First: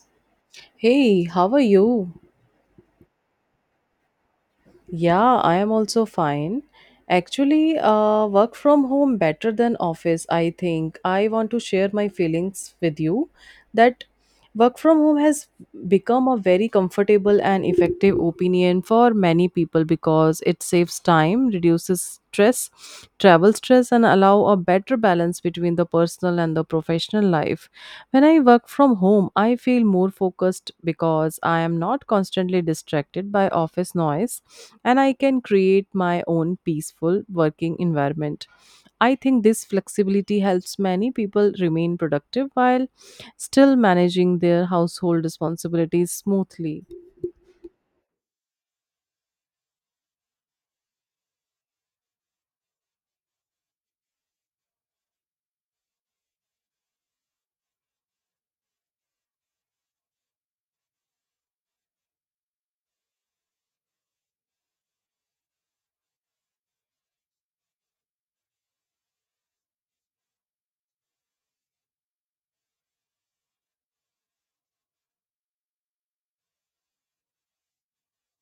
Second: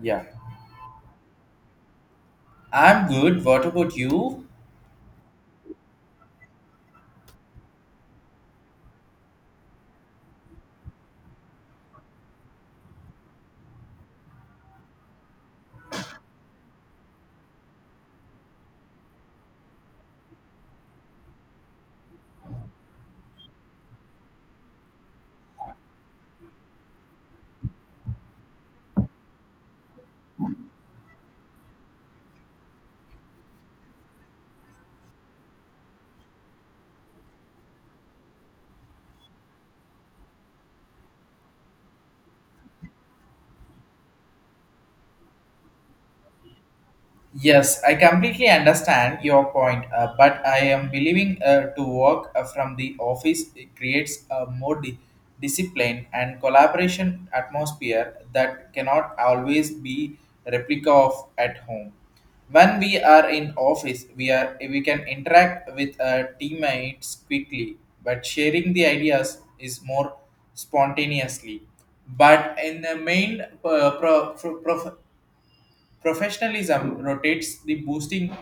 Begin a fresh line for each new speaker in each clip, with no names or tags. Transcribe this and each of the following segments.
Yeah,
Hey, how are you?
I'm good. What about you?
Yeah, I am also fine. Actually, work from home better than office, I think. I want to share my feelings with you that work from home has become a very comfortable and effective opinion for many people because it saves time, reduces stress, travel stress and allow a better balance between the personal and the professional life. When I work from home, I feel more focused because I am not constantly distracted by office noise, and I can create my own peaceful working environment. I think this flexibility helps many people remain productive while still managing their household responsibilities smoothly.
Yes, I completely understand your point, but I am believing to work from the office it creates a more discipline and collaboration atmosphere that cannot always be replica of at home. When we are in office, we can interact with teammates quickly, but sharing the ideas is more spontaneously. But in the main Professionalism rotates the boosting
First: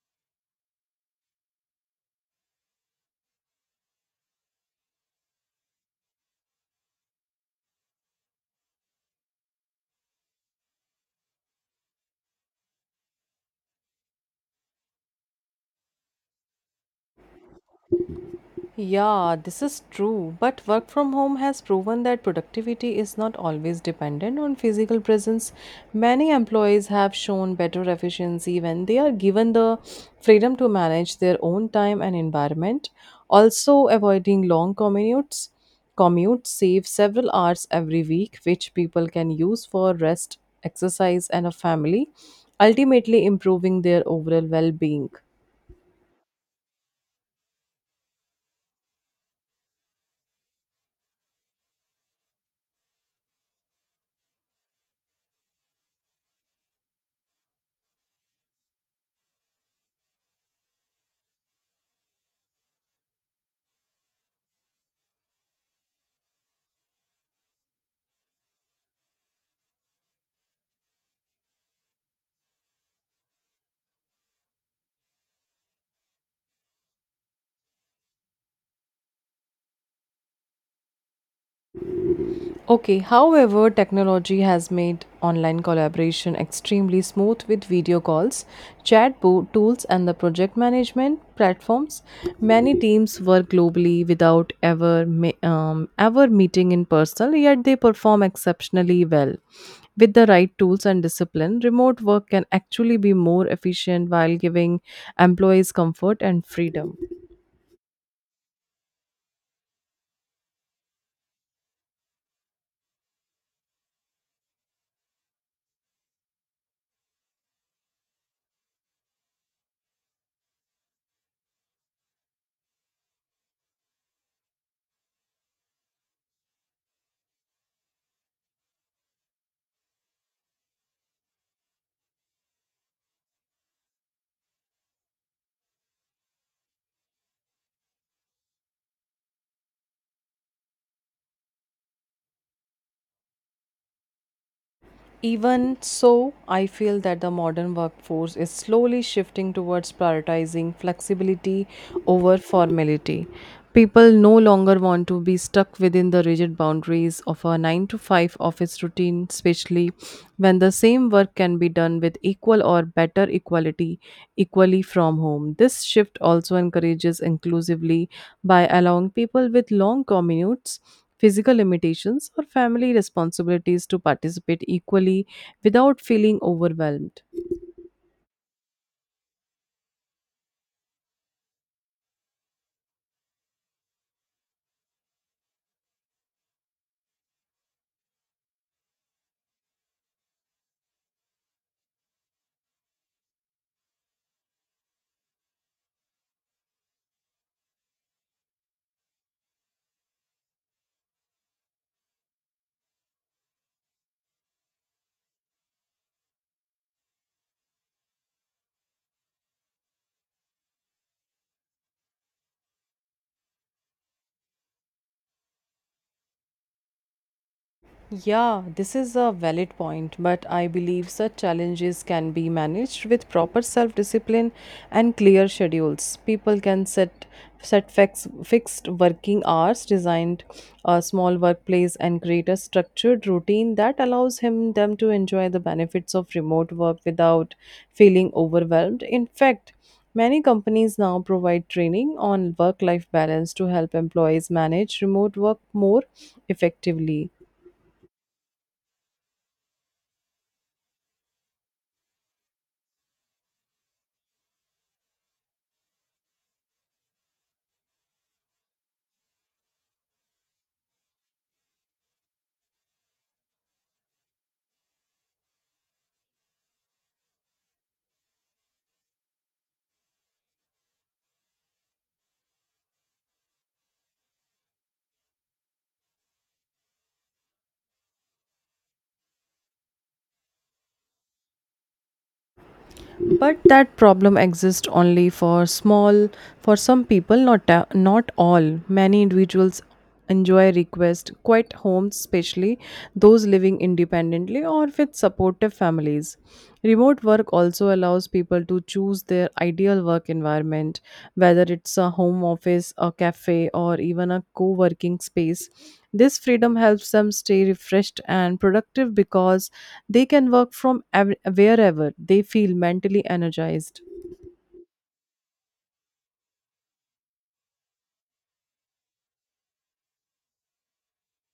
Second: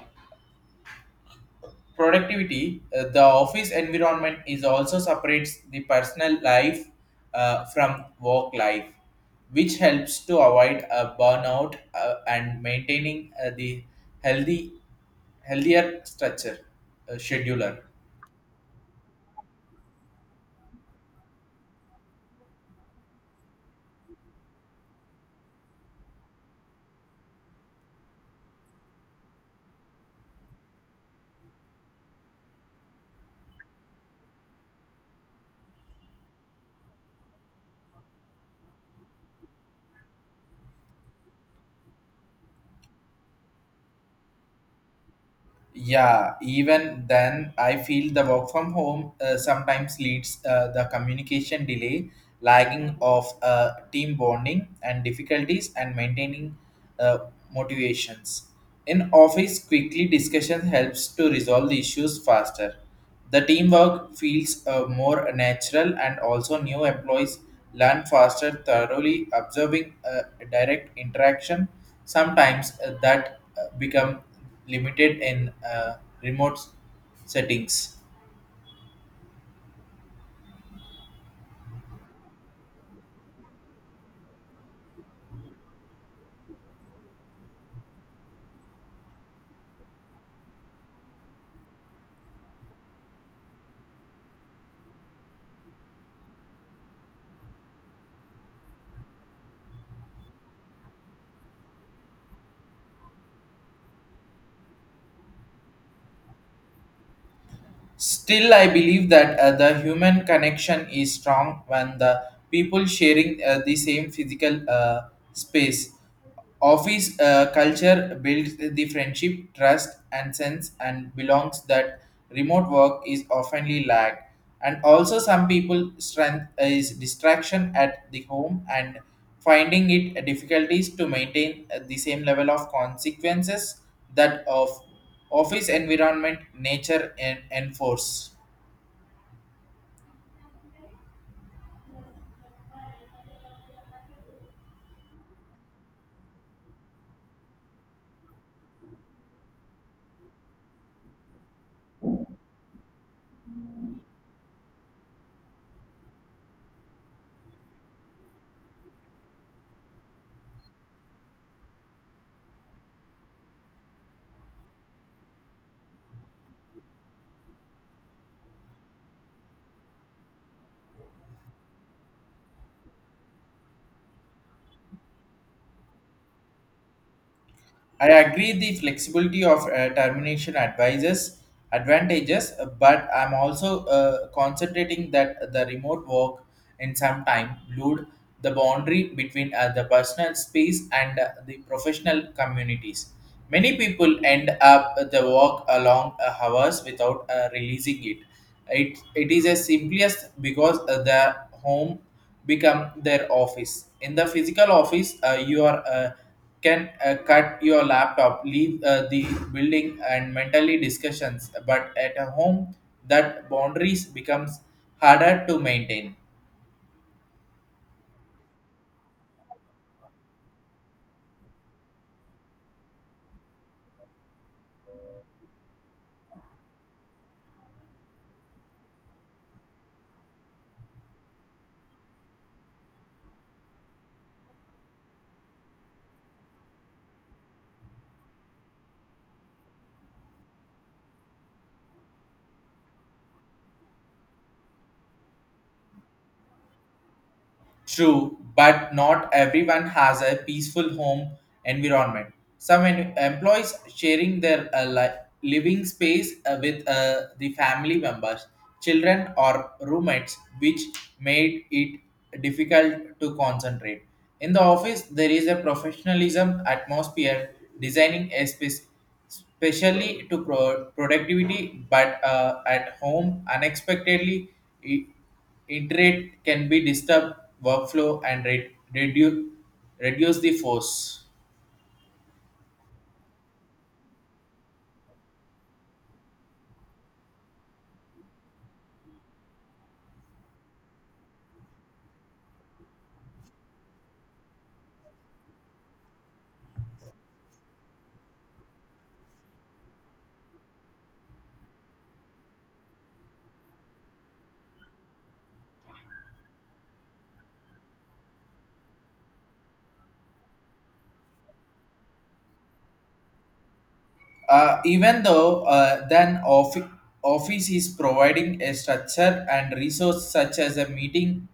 productivity. The office environment is also separates the personal life from work life, which helps to avoid a burnout and maintaining the healthy healthier structure scheduler.
Yeah, this is true. But work from home has proven that productivity is not always dependent on physical presence. Many employees have shown better efficiency when they are given the freedom to manage their own time and environment. Also, avoiding long commutes commutes save several hours every week, which people can use for rest, exercise, and a family, ultimately improving their overall well-being.
Yeah, even then I feel the work from home sometimes leads the communication delay, lagging of team bonding and difficulties and maintaining uh, motivations. In office, quickly discussion helps to resolve the issues faster. The teamwork feels more natural, and also new employees learn faster thoroughly observing direct interaction sometimes that become limited in remote settings.
Okay, however, technology has made online collaboration extremely smooth with video calls, tools, and the project management platforms. Many teams work globally without ever meeting in person, yet they perform exceptionally well. With the right tools and discipline, remote work can actually be more efficient while giving employees comfort and freedom.
Still, I believe that the human connection is strong when the people sharing the same physical space. Office culture builds the friendship, trust, and sense and belongs that remote work is oftenly lacked, and also some people strength is distraction at the home and finding it difficulties to maintain the same level of consequences that of office environment nature and enforce.
Even so, I feel that the modern workforce is slowly shifting towards prioritizing flexibility over formality. People no longer want to be stuck within the rigid boundaries of a 9 to 5 office routine, especially when the same work can be done with equal or better equality equally from home. This shift also encourages inclusively by allowing people with long commutes, physical limitations, or family responsibilities to participate equally without feeling overwhelmed.
I agree the flexibility of termination advises advantages, but I'm also concentrating that the remote work in some time blurred the boundary between the personal space and the professional communities. Many people end up the work along hours without releasing it. It is a simplest because the home become their office. In the physical office, you are. Can cut your laptop, leave the building, and mentally discussions. But at a home, that boundaries becomes harder to maintain.
Yeah, this is a valid point, but I believe such challenges can be managed with proper self-discipline and clear schedules. People can fixed working hours, designed a small workplace, and create a structured routine that allows him them to enjoy the benefits of remote work without feeling overwhelmed. In fact, many companies now provide training on work life balance to help employees manage remote work more effectively.
True, but not everyone has a peaceful home environment. Some employees sharing their living space with the family members, children, or roommates, which made it difficult to concentrate. In the office, there is a professionalism atmosphere designing a space especially to productivity, but at home, unexpectedly, i- internet can be disturbed workflow and reduce the force.
But that problem exists only for small for some people, not all. Many individuals enjoy request quiet homes, especially those living independently or with supportive families. Remote work also allows people to choose their ideal work environment, whether it's a home office, a cafe, or even a co working space. This freedom helps them stay refreshed and productive because they can wherever they feel mentally energized.
Even though then office is providing a structure and resource such as a meeting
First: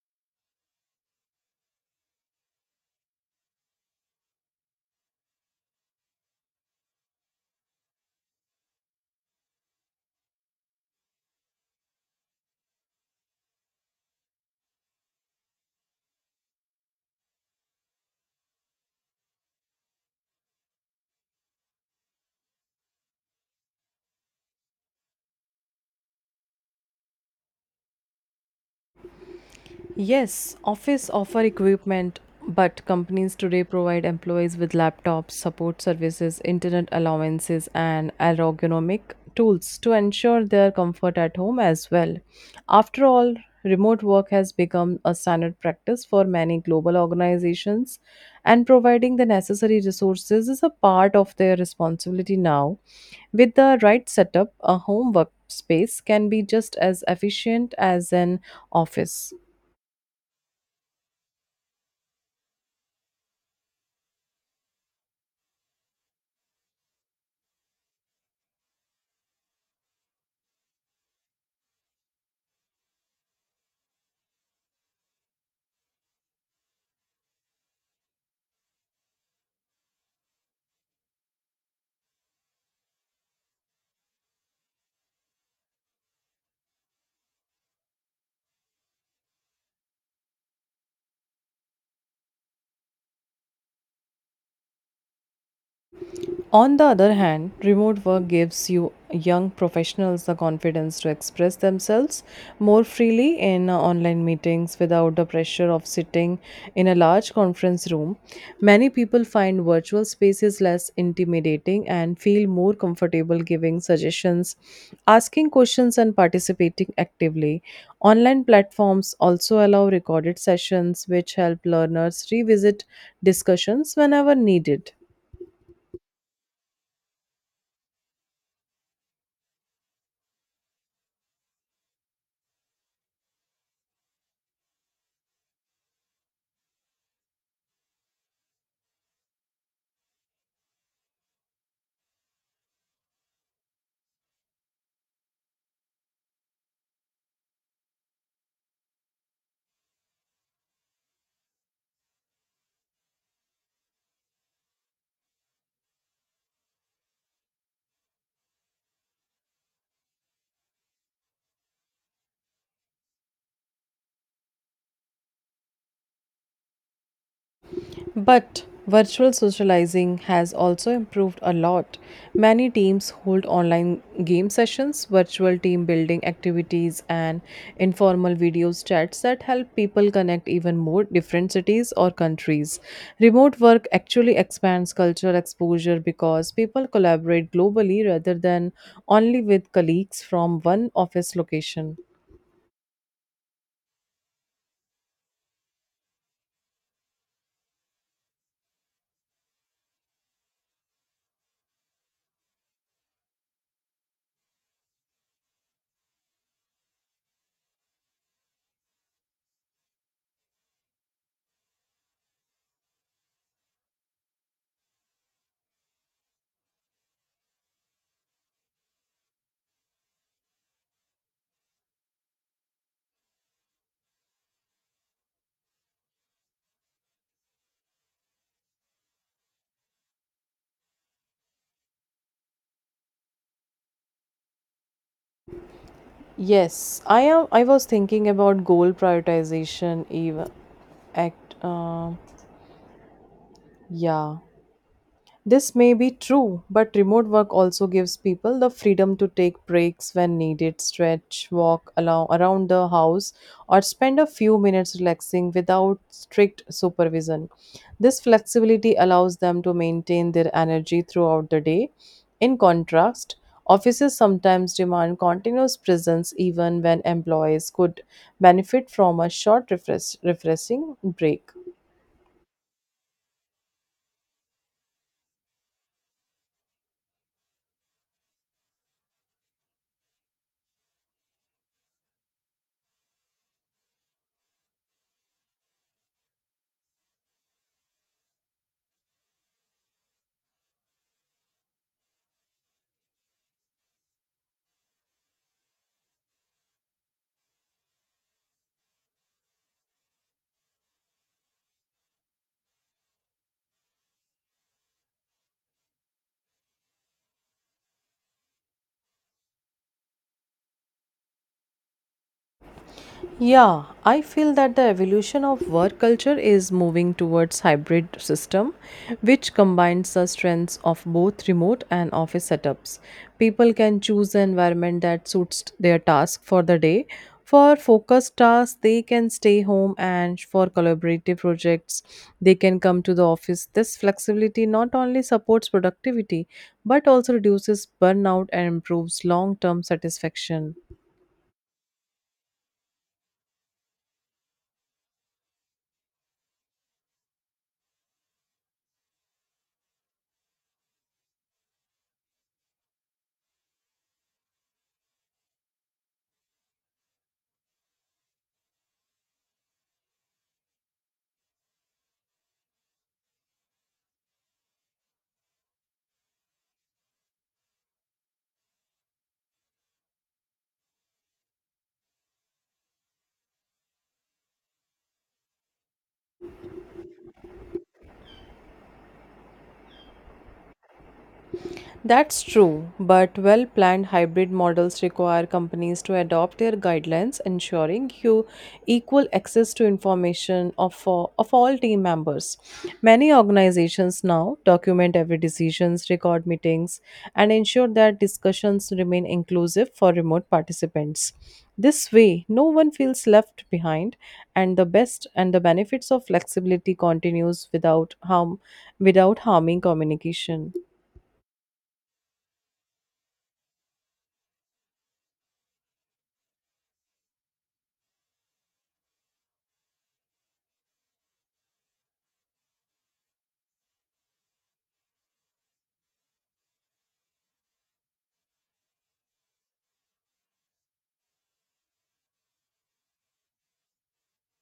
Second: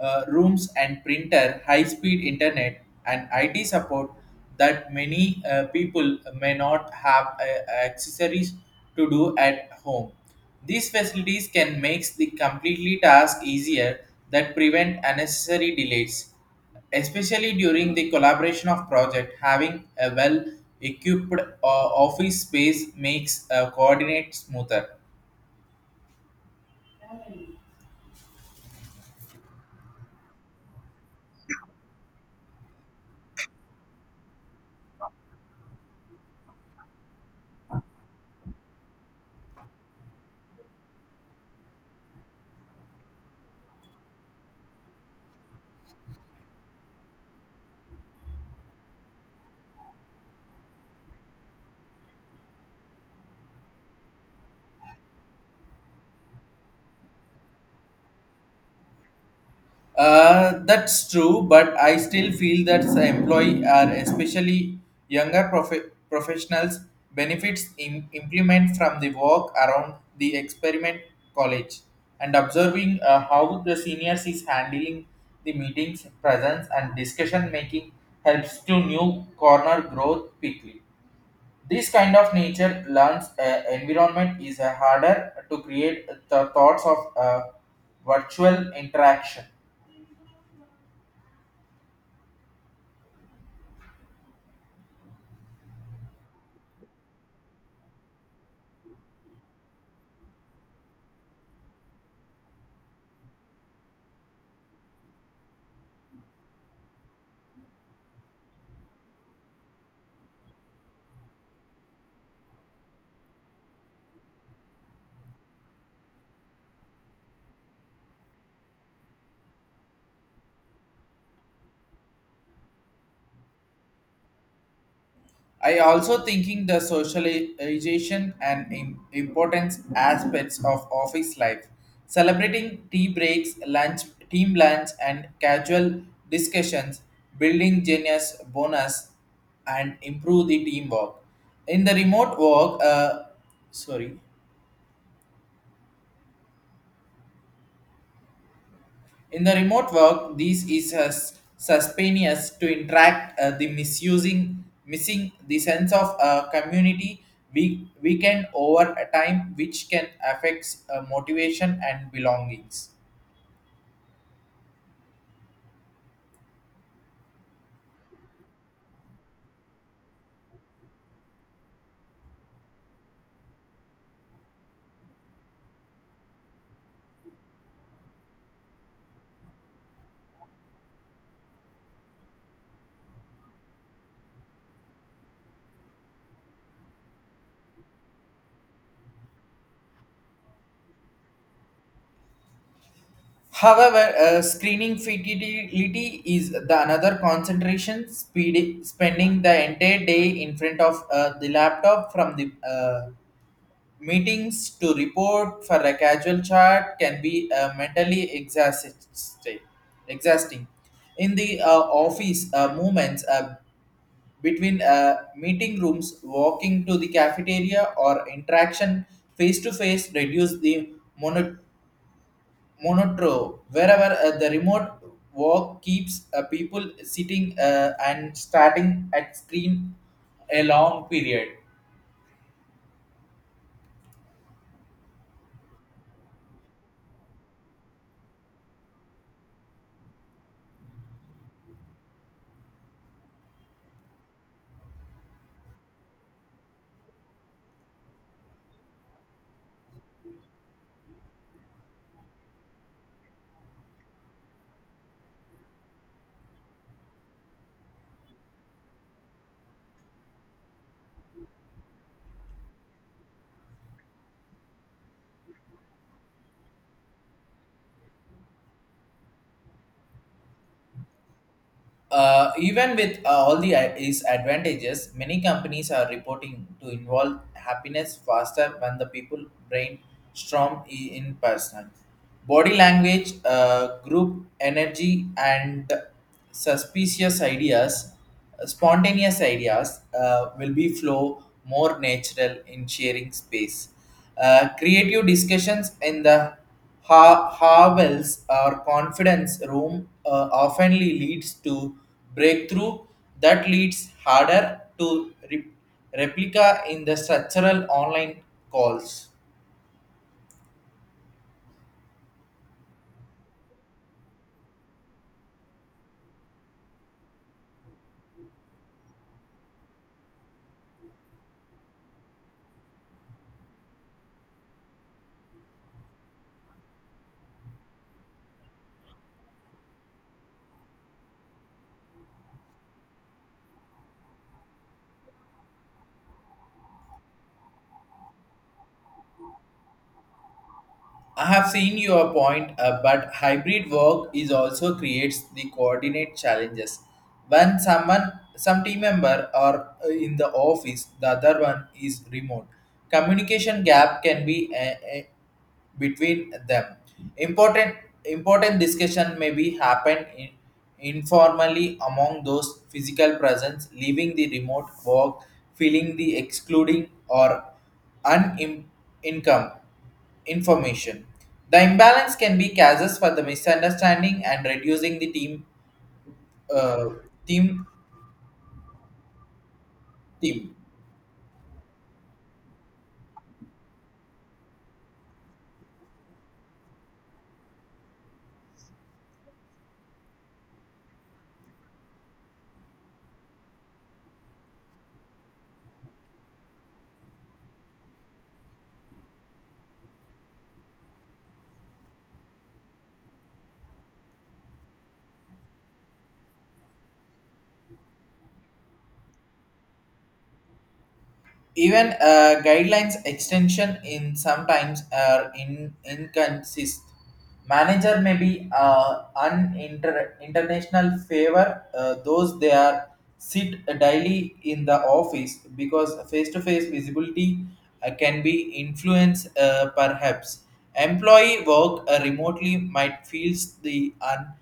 rooms and printer, high-speed internet, and IT support that many people may not have accessories to do at home. These facilities can make the completely task easier that prevent unnecessary delays, especially during the collaboration of project. Having a well-equipped office space makes coordinate smoother.
Yes, office offer equipment, but companies today provide employees with laptops, support services, internet allowances, and ergonomic tools to ensure their comfort at home as well. After all, remote work has become a standard practice for many global organizations, and providing the necessary resources is a part of their responsibility now. With the right setup, a home workspace can be just as efficient as an office.
That's true, but I still feel that the employee are especially younger professionals benefits in implement from the walk around the experiment college and observing how the seniors is handling the meetings presence and discussion making helps to new corner growth quickly. This kind of nature learns environment is harder to create the thoughts of virtual interaction.
On the other hand, remote work gives you young professionals the confidence to express themselves more freely in online meetings without the pressure of sitting in a large conference room. Many people find virtual spaces less intimidating and feel more comfortable giving suggestions, asking questions, and participating actively. Online platforms also allow recorded sessions, which help learners revisit discussions whenever needed.
I also thinking the socialization and importance aspects of office life, celebrating tea breaks, lunch, team lunch, and casual discussions, building genius bonus, and improve the teamwork. In the remote work, uh, sorry, In the remote work, this is as suspicious to interact the missing the sense of community we weakened over a time, which can affect motivation and belongings.
But virtual socializing has also improved a lot. Many teams hold online game sessions, virtual team building activities, and informal video chats that help people connect even more different cities or countries. Remote work actually expands cultural exposure because people collaborate globally rather than only with colleagues from one office location.
However, screening futility is the another concentration, spending the entire day in front of the laptop from the meetings to report for a casual chat can be mentally exhausting. In the office, movements between meeting rooms, walking to the cafeteria, or interaction face to face reduce the mono- monotro. Wherever the remote work keeps people sitting and starting at screen a long period.
Yes, I am. I was thinking about goal prioritization. Even act. Uh. Yeah, this may be true, but remote work also gives people the freedom to take breaks when needed, stretch, walk along around the house, or spend a few minutes relaxing without strict supervision. This flexibility allows them to maintain their energy throughout the day. In contrast, offices sometimes demand continuous presence even when employees could benefit from a refreshing break.
Even with all the its advantages, many companies are reporting to involve happiness faster when the people brainstorm in person. Body language, group energy, and suspicious ideas, spontaneous ideas will be flow more natural in sharing space. Creative discussions in the Havel's or confidence room oftenly leads to breakthrough that leads harder to replica in the structural online calls.
Yeah, I feel that the evolution of work culture is moving towards hybrid system which combines the strengths of both remote and office setups. People can choose the environment that suits their task for the day. For focused tasks, they can stay home, and for collaborative projects, they can come to the office. This flexibility not only supports productivity but also reduces burnout and improves long-term satisfaction.
I have seen your point, but hybrid work is also creates the coordinate challenges. When some team member are in the office, the other one is remote. Communication gap can be between them. Important, important discussion may be happen in, informally among those physical presence, leaving the remote work, feeling the excluding or un income information. The imbalance can be causes for the misunderstanding and reducing the team uh, team team.
That's true, but well planned hybrid models require companies to adopt their guidelines, ensuring you equal access to information of all team members. Many organizations now document every decisions, record meetings, and ensure that discussions remain inclusive for remote participants. This way, no one feels left behind, and the best and the benefits of flexibility continues without harming communication.
Even guidelines extension in sometimes are in inconsist. Manager may be an international favor those they are sit daily in the office because face-to-face visibility can be influenced perhaps. Employee work remotely might feels the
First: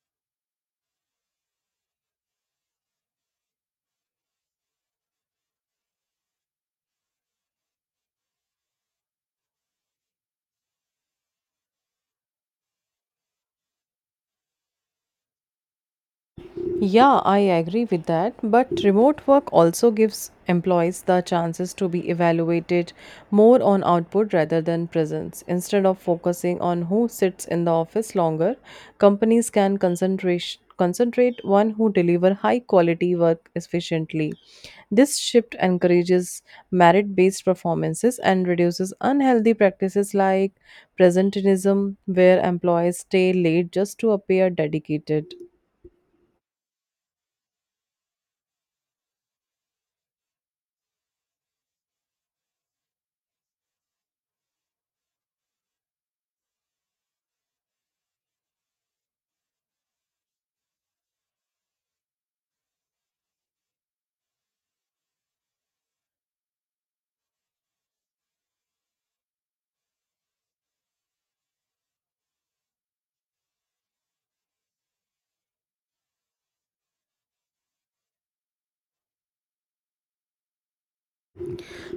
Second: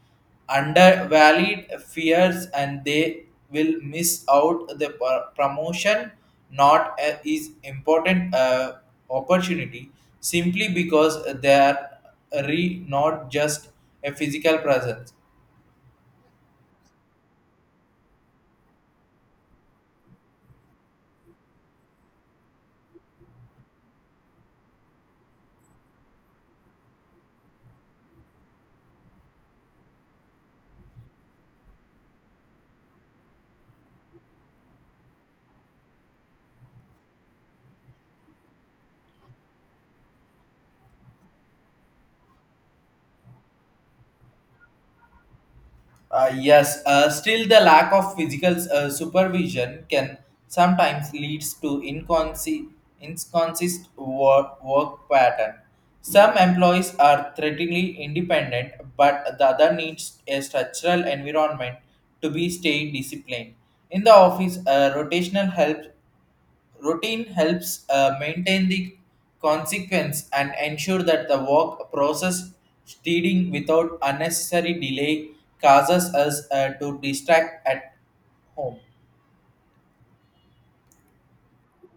undervalued fears and they will miss out the promotion, not a, is important opportunity simply because they are re not just a physical presence.
Yeah, I agree with that. But remote work also gives employees the chances to be evaluated more on output rather than presence. Instead of focusing on who sits in the office longer, companies can concentrate one who deliver high quality work efficiently. This shift encourages merit based performances and reduces unhealthy practices like presentism where employees stay late just to appear dedicated.
Yes, still the lack of physical supervision can sometimes leads to inconsistent work pattern. Some employees are threateningly independent, but the other needs a structural environment to be stay disciplined. In the office, rotational help Routine helps maintain the consequence and ensure that the work process steading without unnecessary delay causes us to distract at home.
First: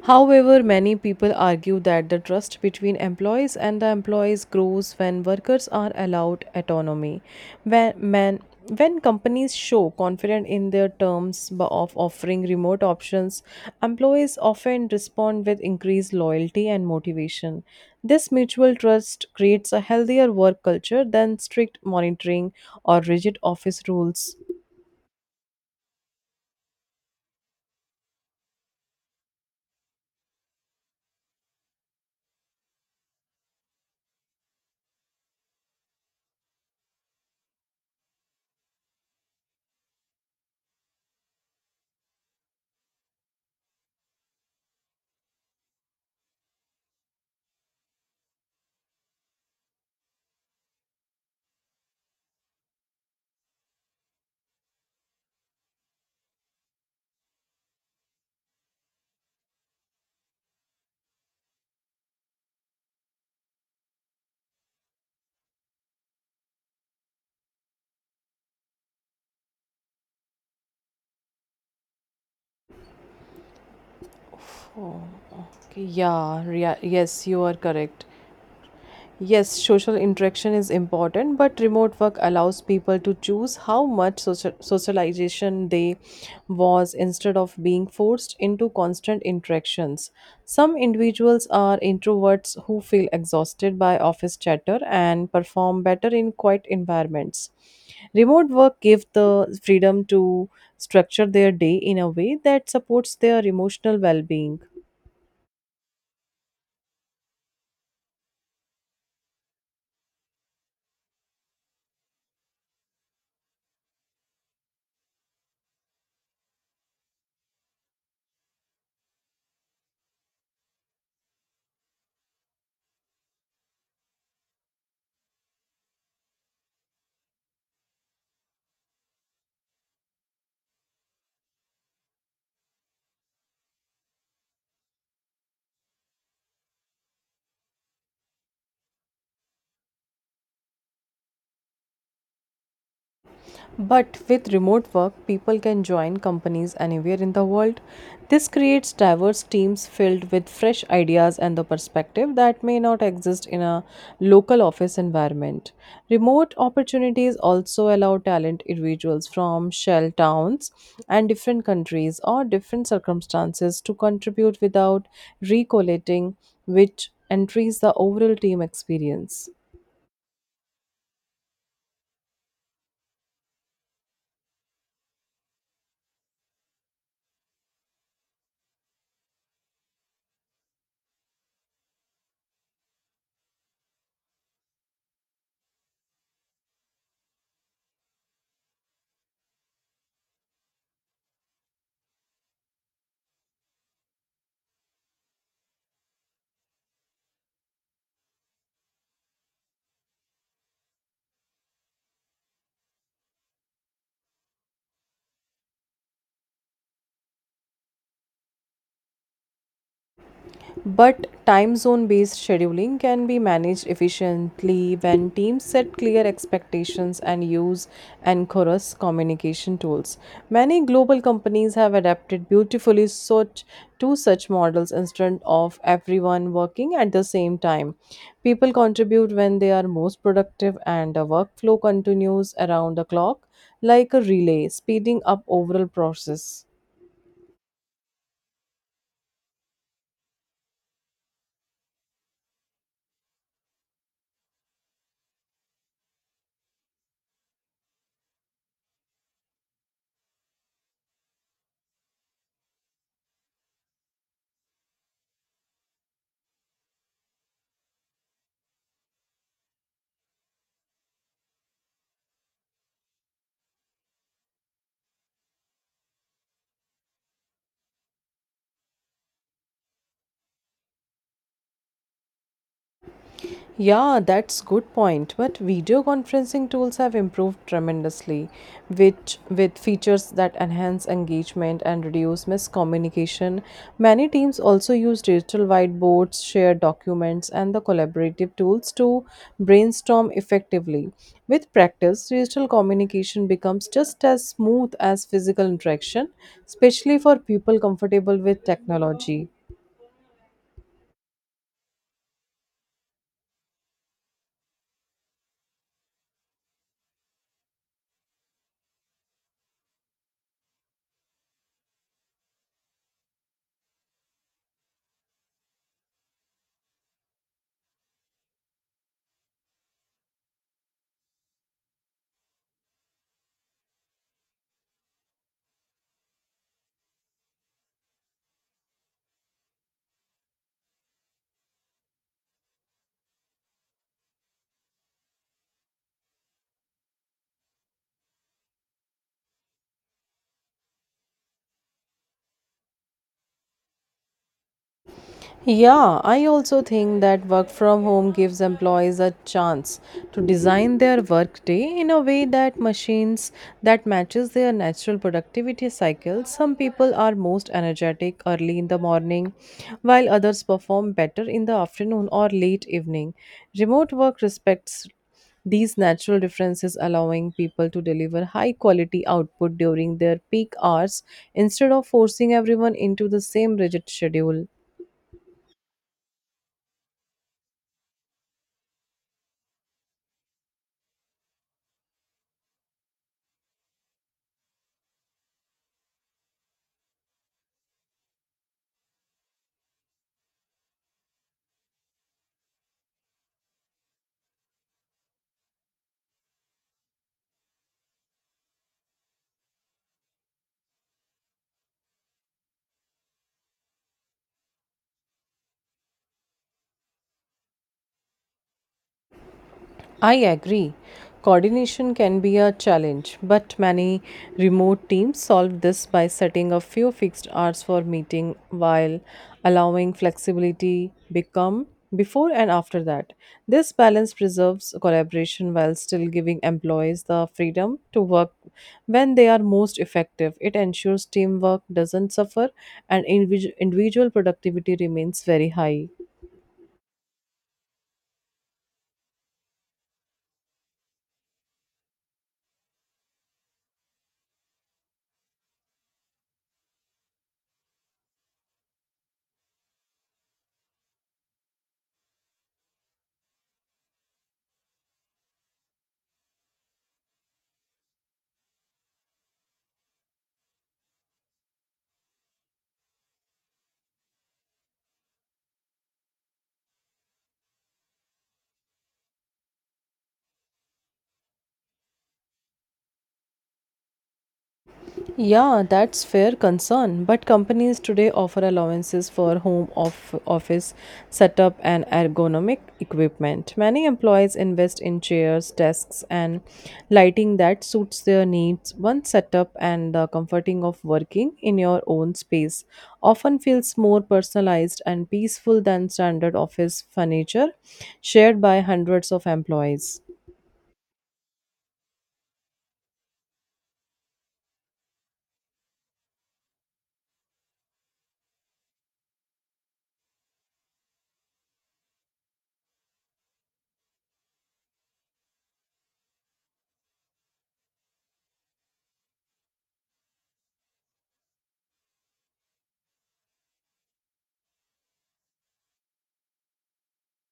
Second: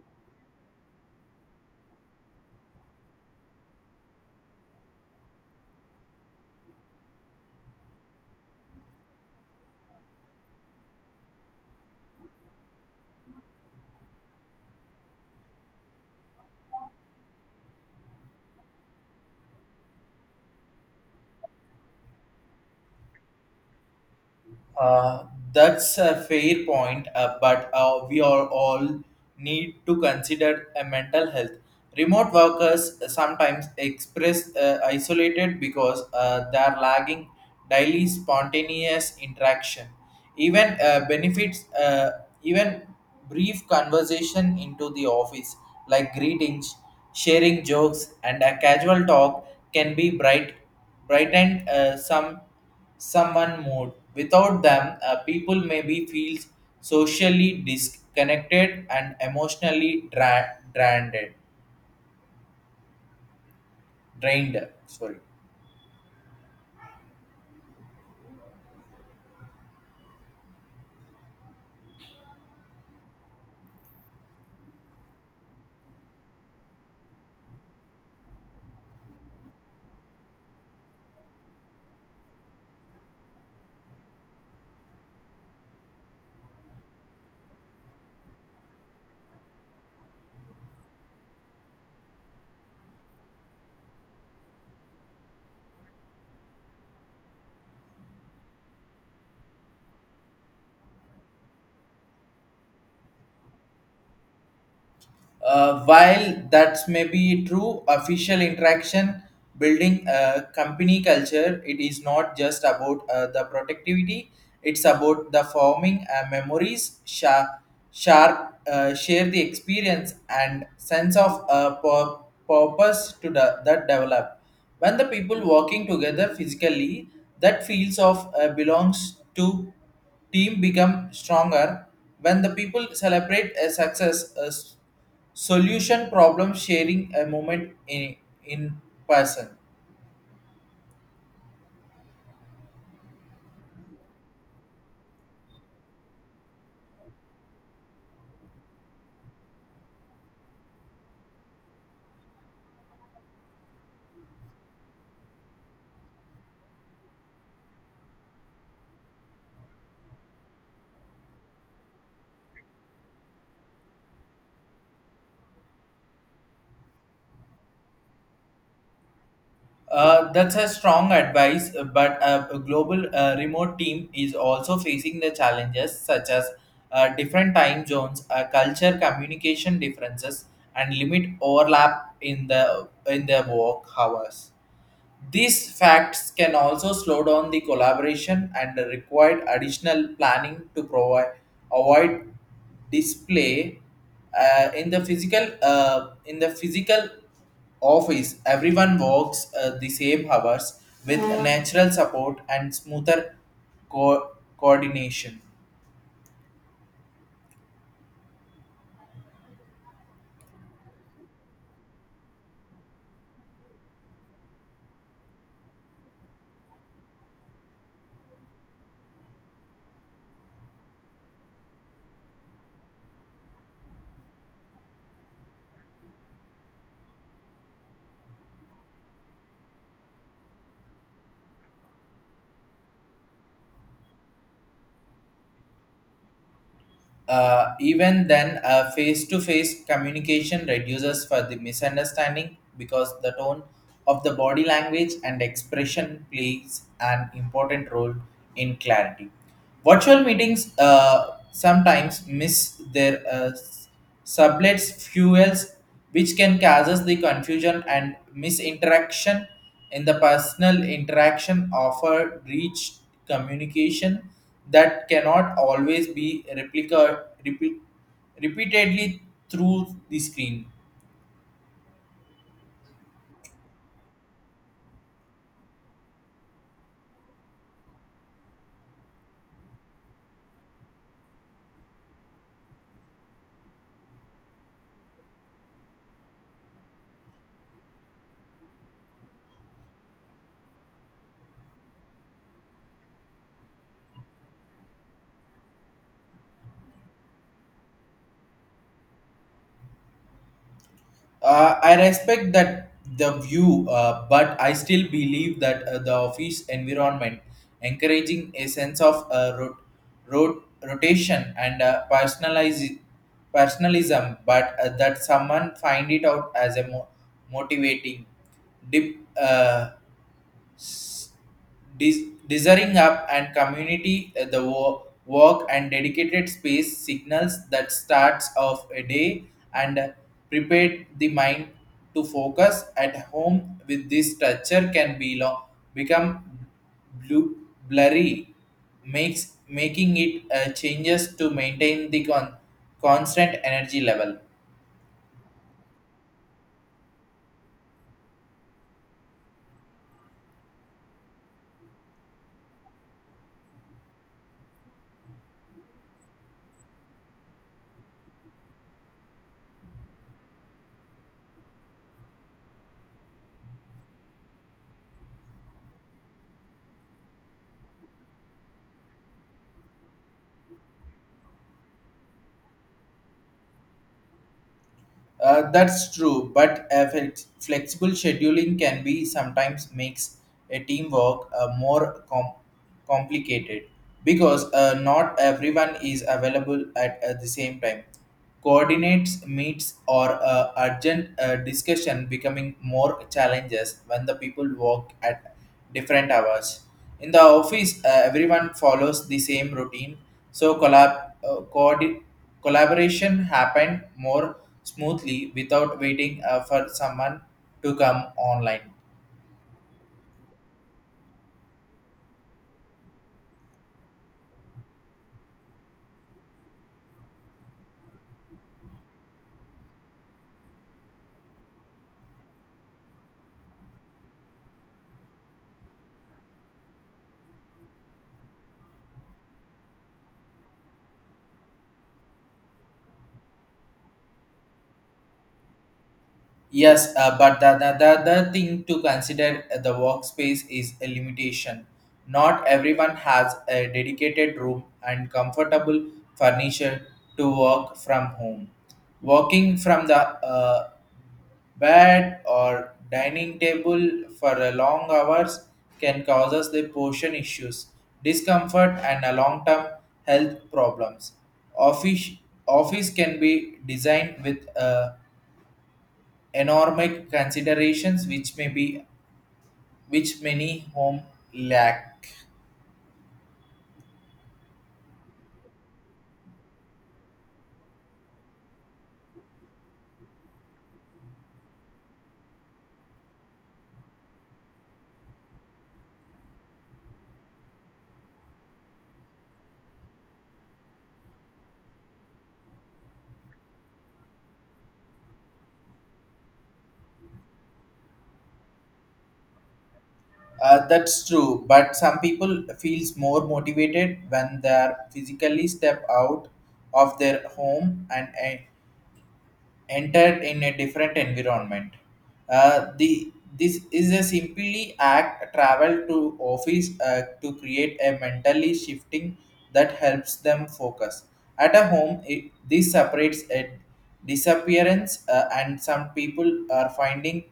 However, many people argue that the trust between employees and the employees grows when workers are allowed autonomy. When, when, when companies show confidence in their of offering remote options, employees often respond with increased loyalty and motivation. This mutual trust creates a healthier work culture than strict monitoring or rigid office rules.
Uh, that's a fair point, but we are all need to consider a mental health. Remote workers sometimes express isolated because they are lagging daily spontaneous interaction. Even uh, benefits, uh, Even brief conversation into the office, like greetings, sharing jokes, and a casual talk, can be brightened someone mood. Without them, people maybe feels socially disconnected and emotionally drained drained. Sorry
Yes, you are correct. Yes, social interaction is important, but remote work allows people to choose how much socialization they was, instead of being forced into constant interactions. Some individuals are introverts who feel exhausted by office chatter and perform better in quiet environments. Remote work gives the freedom to structure their day in a way that supports their emotional well-being.
While that's may be true, official interaction building a company culture, it is not just about the productivity. It's about the forming memories, share the experience and sense of purpose to the, that develop. When the people working together physically, that feels of belongs to team become stronger. When the people celebrate a success, solution problem sharing a moment in person.
But with remote work, people can join companies anywhere in the world. This creates diverse teams filled with fresh ideas and the perspective that may not exist in a local office environment. Remote opportunities also allow talent individuals from shell towns and different countries or different circumstances to contribute without recollating, which entries the overall team experience.
Uh, that's a strong advice, but a global remote team is also facing the challenges such as different time zones, culture communication differences and limit overlap in the work hours. These facts can also slow down the collaboration and require additional planning to provide avoid display in the physical office. Everyone works the same hours with natural support and smoother co- coordination.
But time zone based scheduling can be managed efficiently when teams set clear expectations and use anchorous communication tools. Many global companies have adapted beautifully to such models. Instead of everyone working at the same time, people contribute when they are most productive, and the workflow continues around the clock like a relay, speeding up overall process.
Even then, face-to-face communication reduces for the misunderstanding because the tone of the body language and expression plays an important role in clarity. Virtual meetings sometimes miss their sublets fuels, which can causes the confusion and misinteraction in the personal interaction offer reach communication that cannot always be repeatedly through the screen.
Yeah, that's good point. But video conferencing tools have improved tremendously, which with features that enhance engagement and reduce miscommunication. Many teams also use digital whiteboards, shared documents, and the collaborative tools to brainstorm effectively. With practice, digital communication becomes just as smooth as physical interaction, especially for people comfortable with technology.
I respect that the view, but I still believe that the office environment encouraging a sense of rotation and personalism, but that someone find it out as a motivating dip, desiring up and community the work and dedicated space signals that starts of a day and prepared the mind to focus at home with this structure can be long become blue blurry, makes making it changes to maintain the constant energy level.
Yeah, I also think that work from home gives employees a chance to design their workday in a way that matches their natural productivity cycle. Some people are most energetic early in the morning, while others perform better in the afternoon or late evening. Remote work respects these natural differences, allowing people to deliver high quality output during their peak hours instead of forcing everyone into the same rigid schedule.
That's true, but a flexible scheduling can be sometimes makes a teamwork more complicated because not everyone is available at the same time. Coordinates, meets, or urgent discussion becoming more challenges when the people work at different hours. In the office, everyone follows the same routine, so collab- coordinate collaboration happened more smoothly without waiting for someone to come online.
I agree. Coordination can be a challenge, but many remote teams solve this by setting a few fixed hours for meeting while allowing flexibility become before and after that. This balance preserves collaboration while still giving employees the freedom to work when they are most effective. It ensures teamwork doesn't suffer and individual productivity remains very high.
Yes, but the thing to consider the workspace is a limitation. Not everyone has a dedicated room and comfortable furniture to work from home. Working from the bed or dining table for a long hours can cause us the portion issues, discomfort, and a long-term health problems. Office Office can be designed with a economic considerations which may be which many home lack.
Right? Yeah, that's fair concern. But companies today offer allowances for home of office setup and ergonomic equipment. Many employees invest in chairs, desks, and lighting that suits their needs. One setup and the comforting of working in your own space often feels more personalized and peaceful than standard office furniture shared by hundreds of employees.
Uh, that's true, but some people feels more motivated when they are physically step out of their home and entered in a different environment. The This is a simply act travel to office to create a mentally shifting that helps them focus. At a home, it, this separates a disappearance, and some people are finding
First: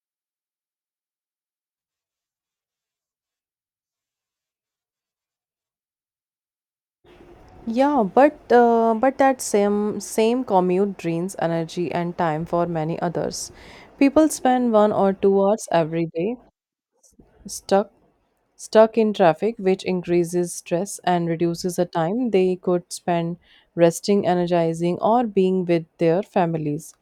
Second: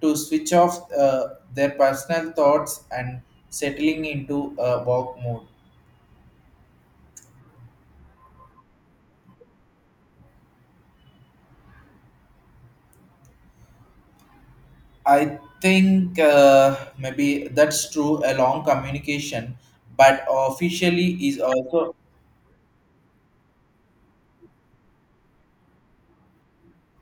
to switch off their personal thoughts and settling into a work mode.
Yeah, but that same commute drains energy and time for many others. People spend one or
I
two hours every
think
day
maybe
stuck
that's true along
stuck in traffic,
communication,
which
but
increases stress
officially
and
is
reduces the
also
time they could spend resting, energizing, or being with their families.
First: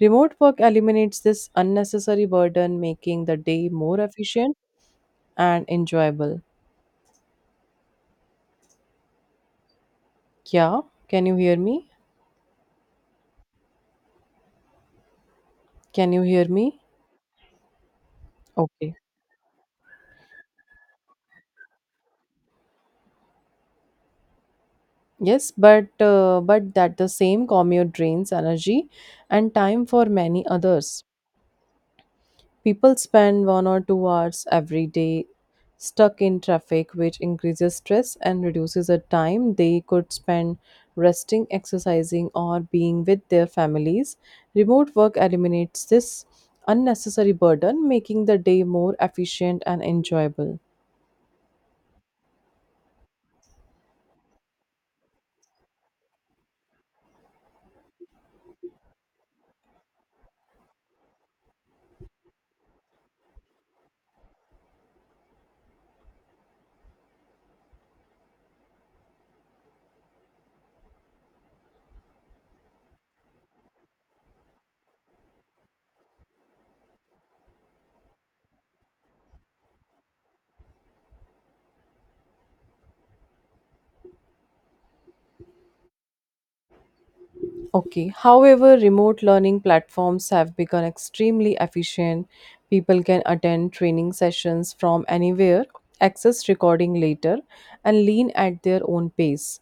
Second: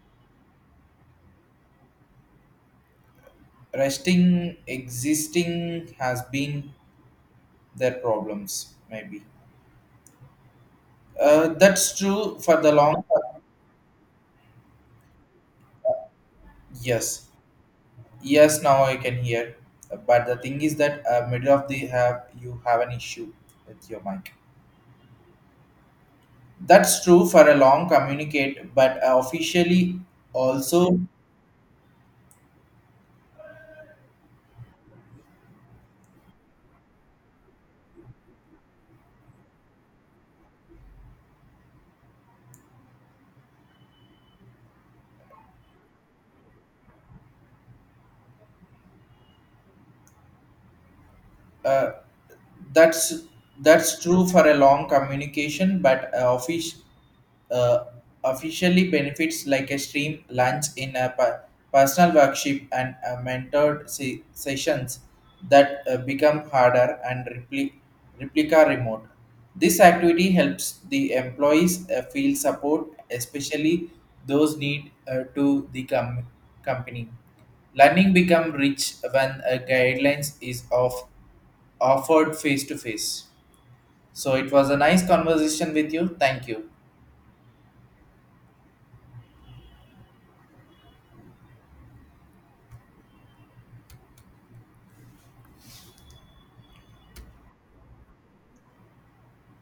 Remote work eliminates this unnecessary burden, making the day more
resting
efficient and
existing has
enjoyable.
been their problems maybe.
Yeah, can you hear me?
That's true for the long term.
Can you hear me?
Yes, yes. Now
Okay.
I can hear, but the thing is that middle of the have you have an issue with your mic.
Yes, but that
That's
the
true
same
for a long
commute drains
communicate,
energy
but
and time
officially
for many
also
others. People spend one or two hours every day stuck in traffic, which increases stress and reduces the time they could spend resting, exercising, or being with their families. Remote work eliminates this unnecessary burden, making the day more efficient and enjoyable.
uh, that's that's true for a long communication, but office uh, officially benefits like a stream lunch in a personal workshop and mentored sessions that become harder and replica remote. This activity helps the employees feel support, especially those need to the company learning become rich when a guidelines is offered face to face. So it was a nice conversation with you. Thank you.
Okay. However, remote learning platforms have become extremely efficient. People can attend training sessions from anywhere, access recording later, and learn at their own pace.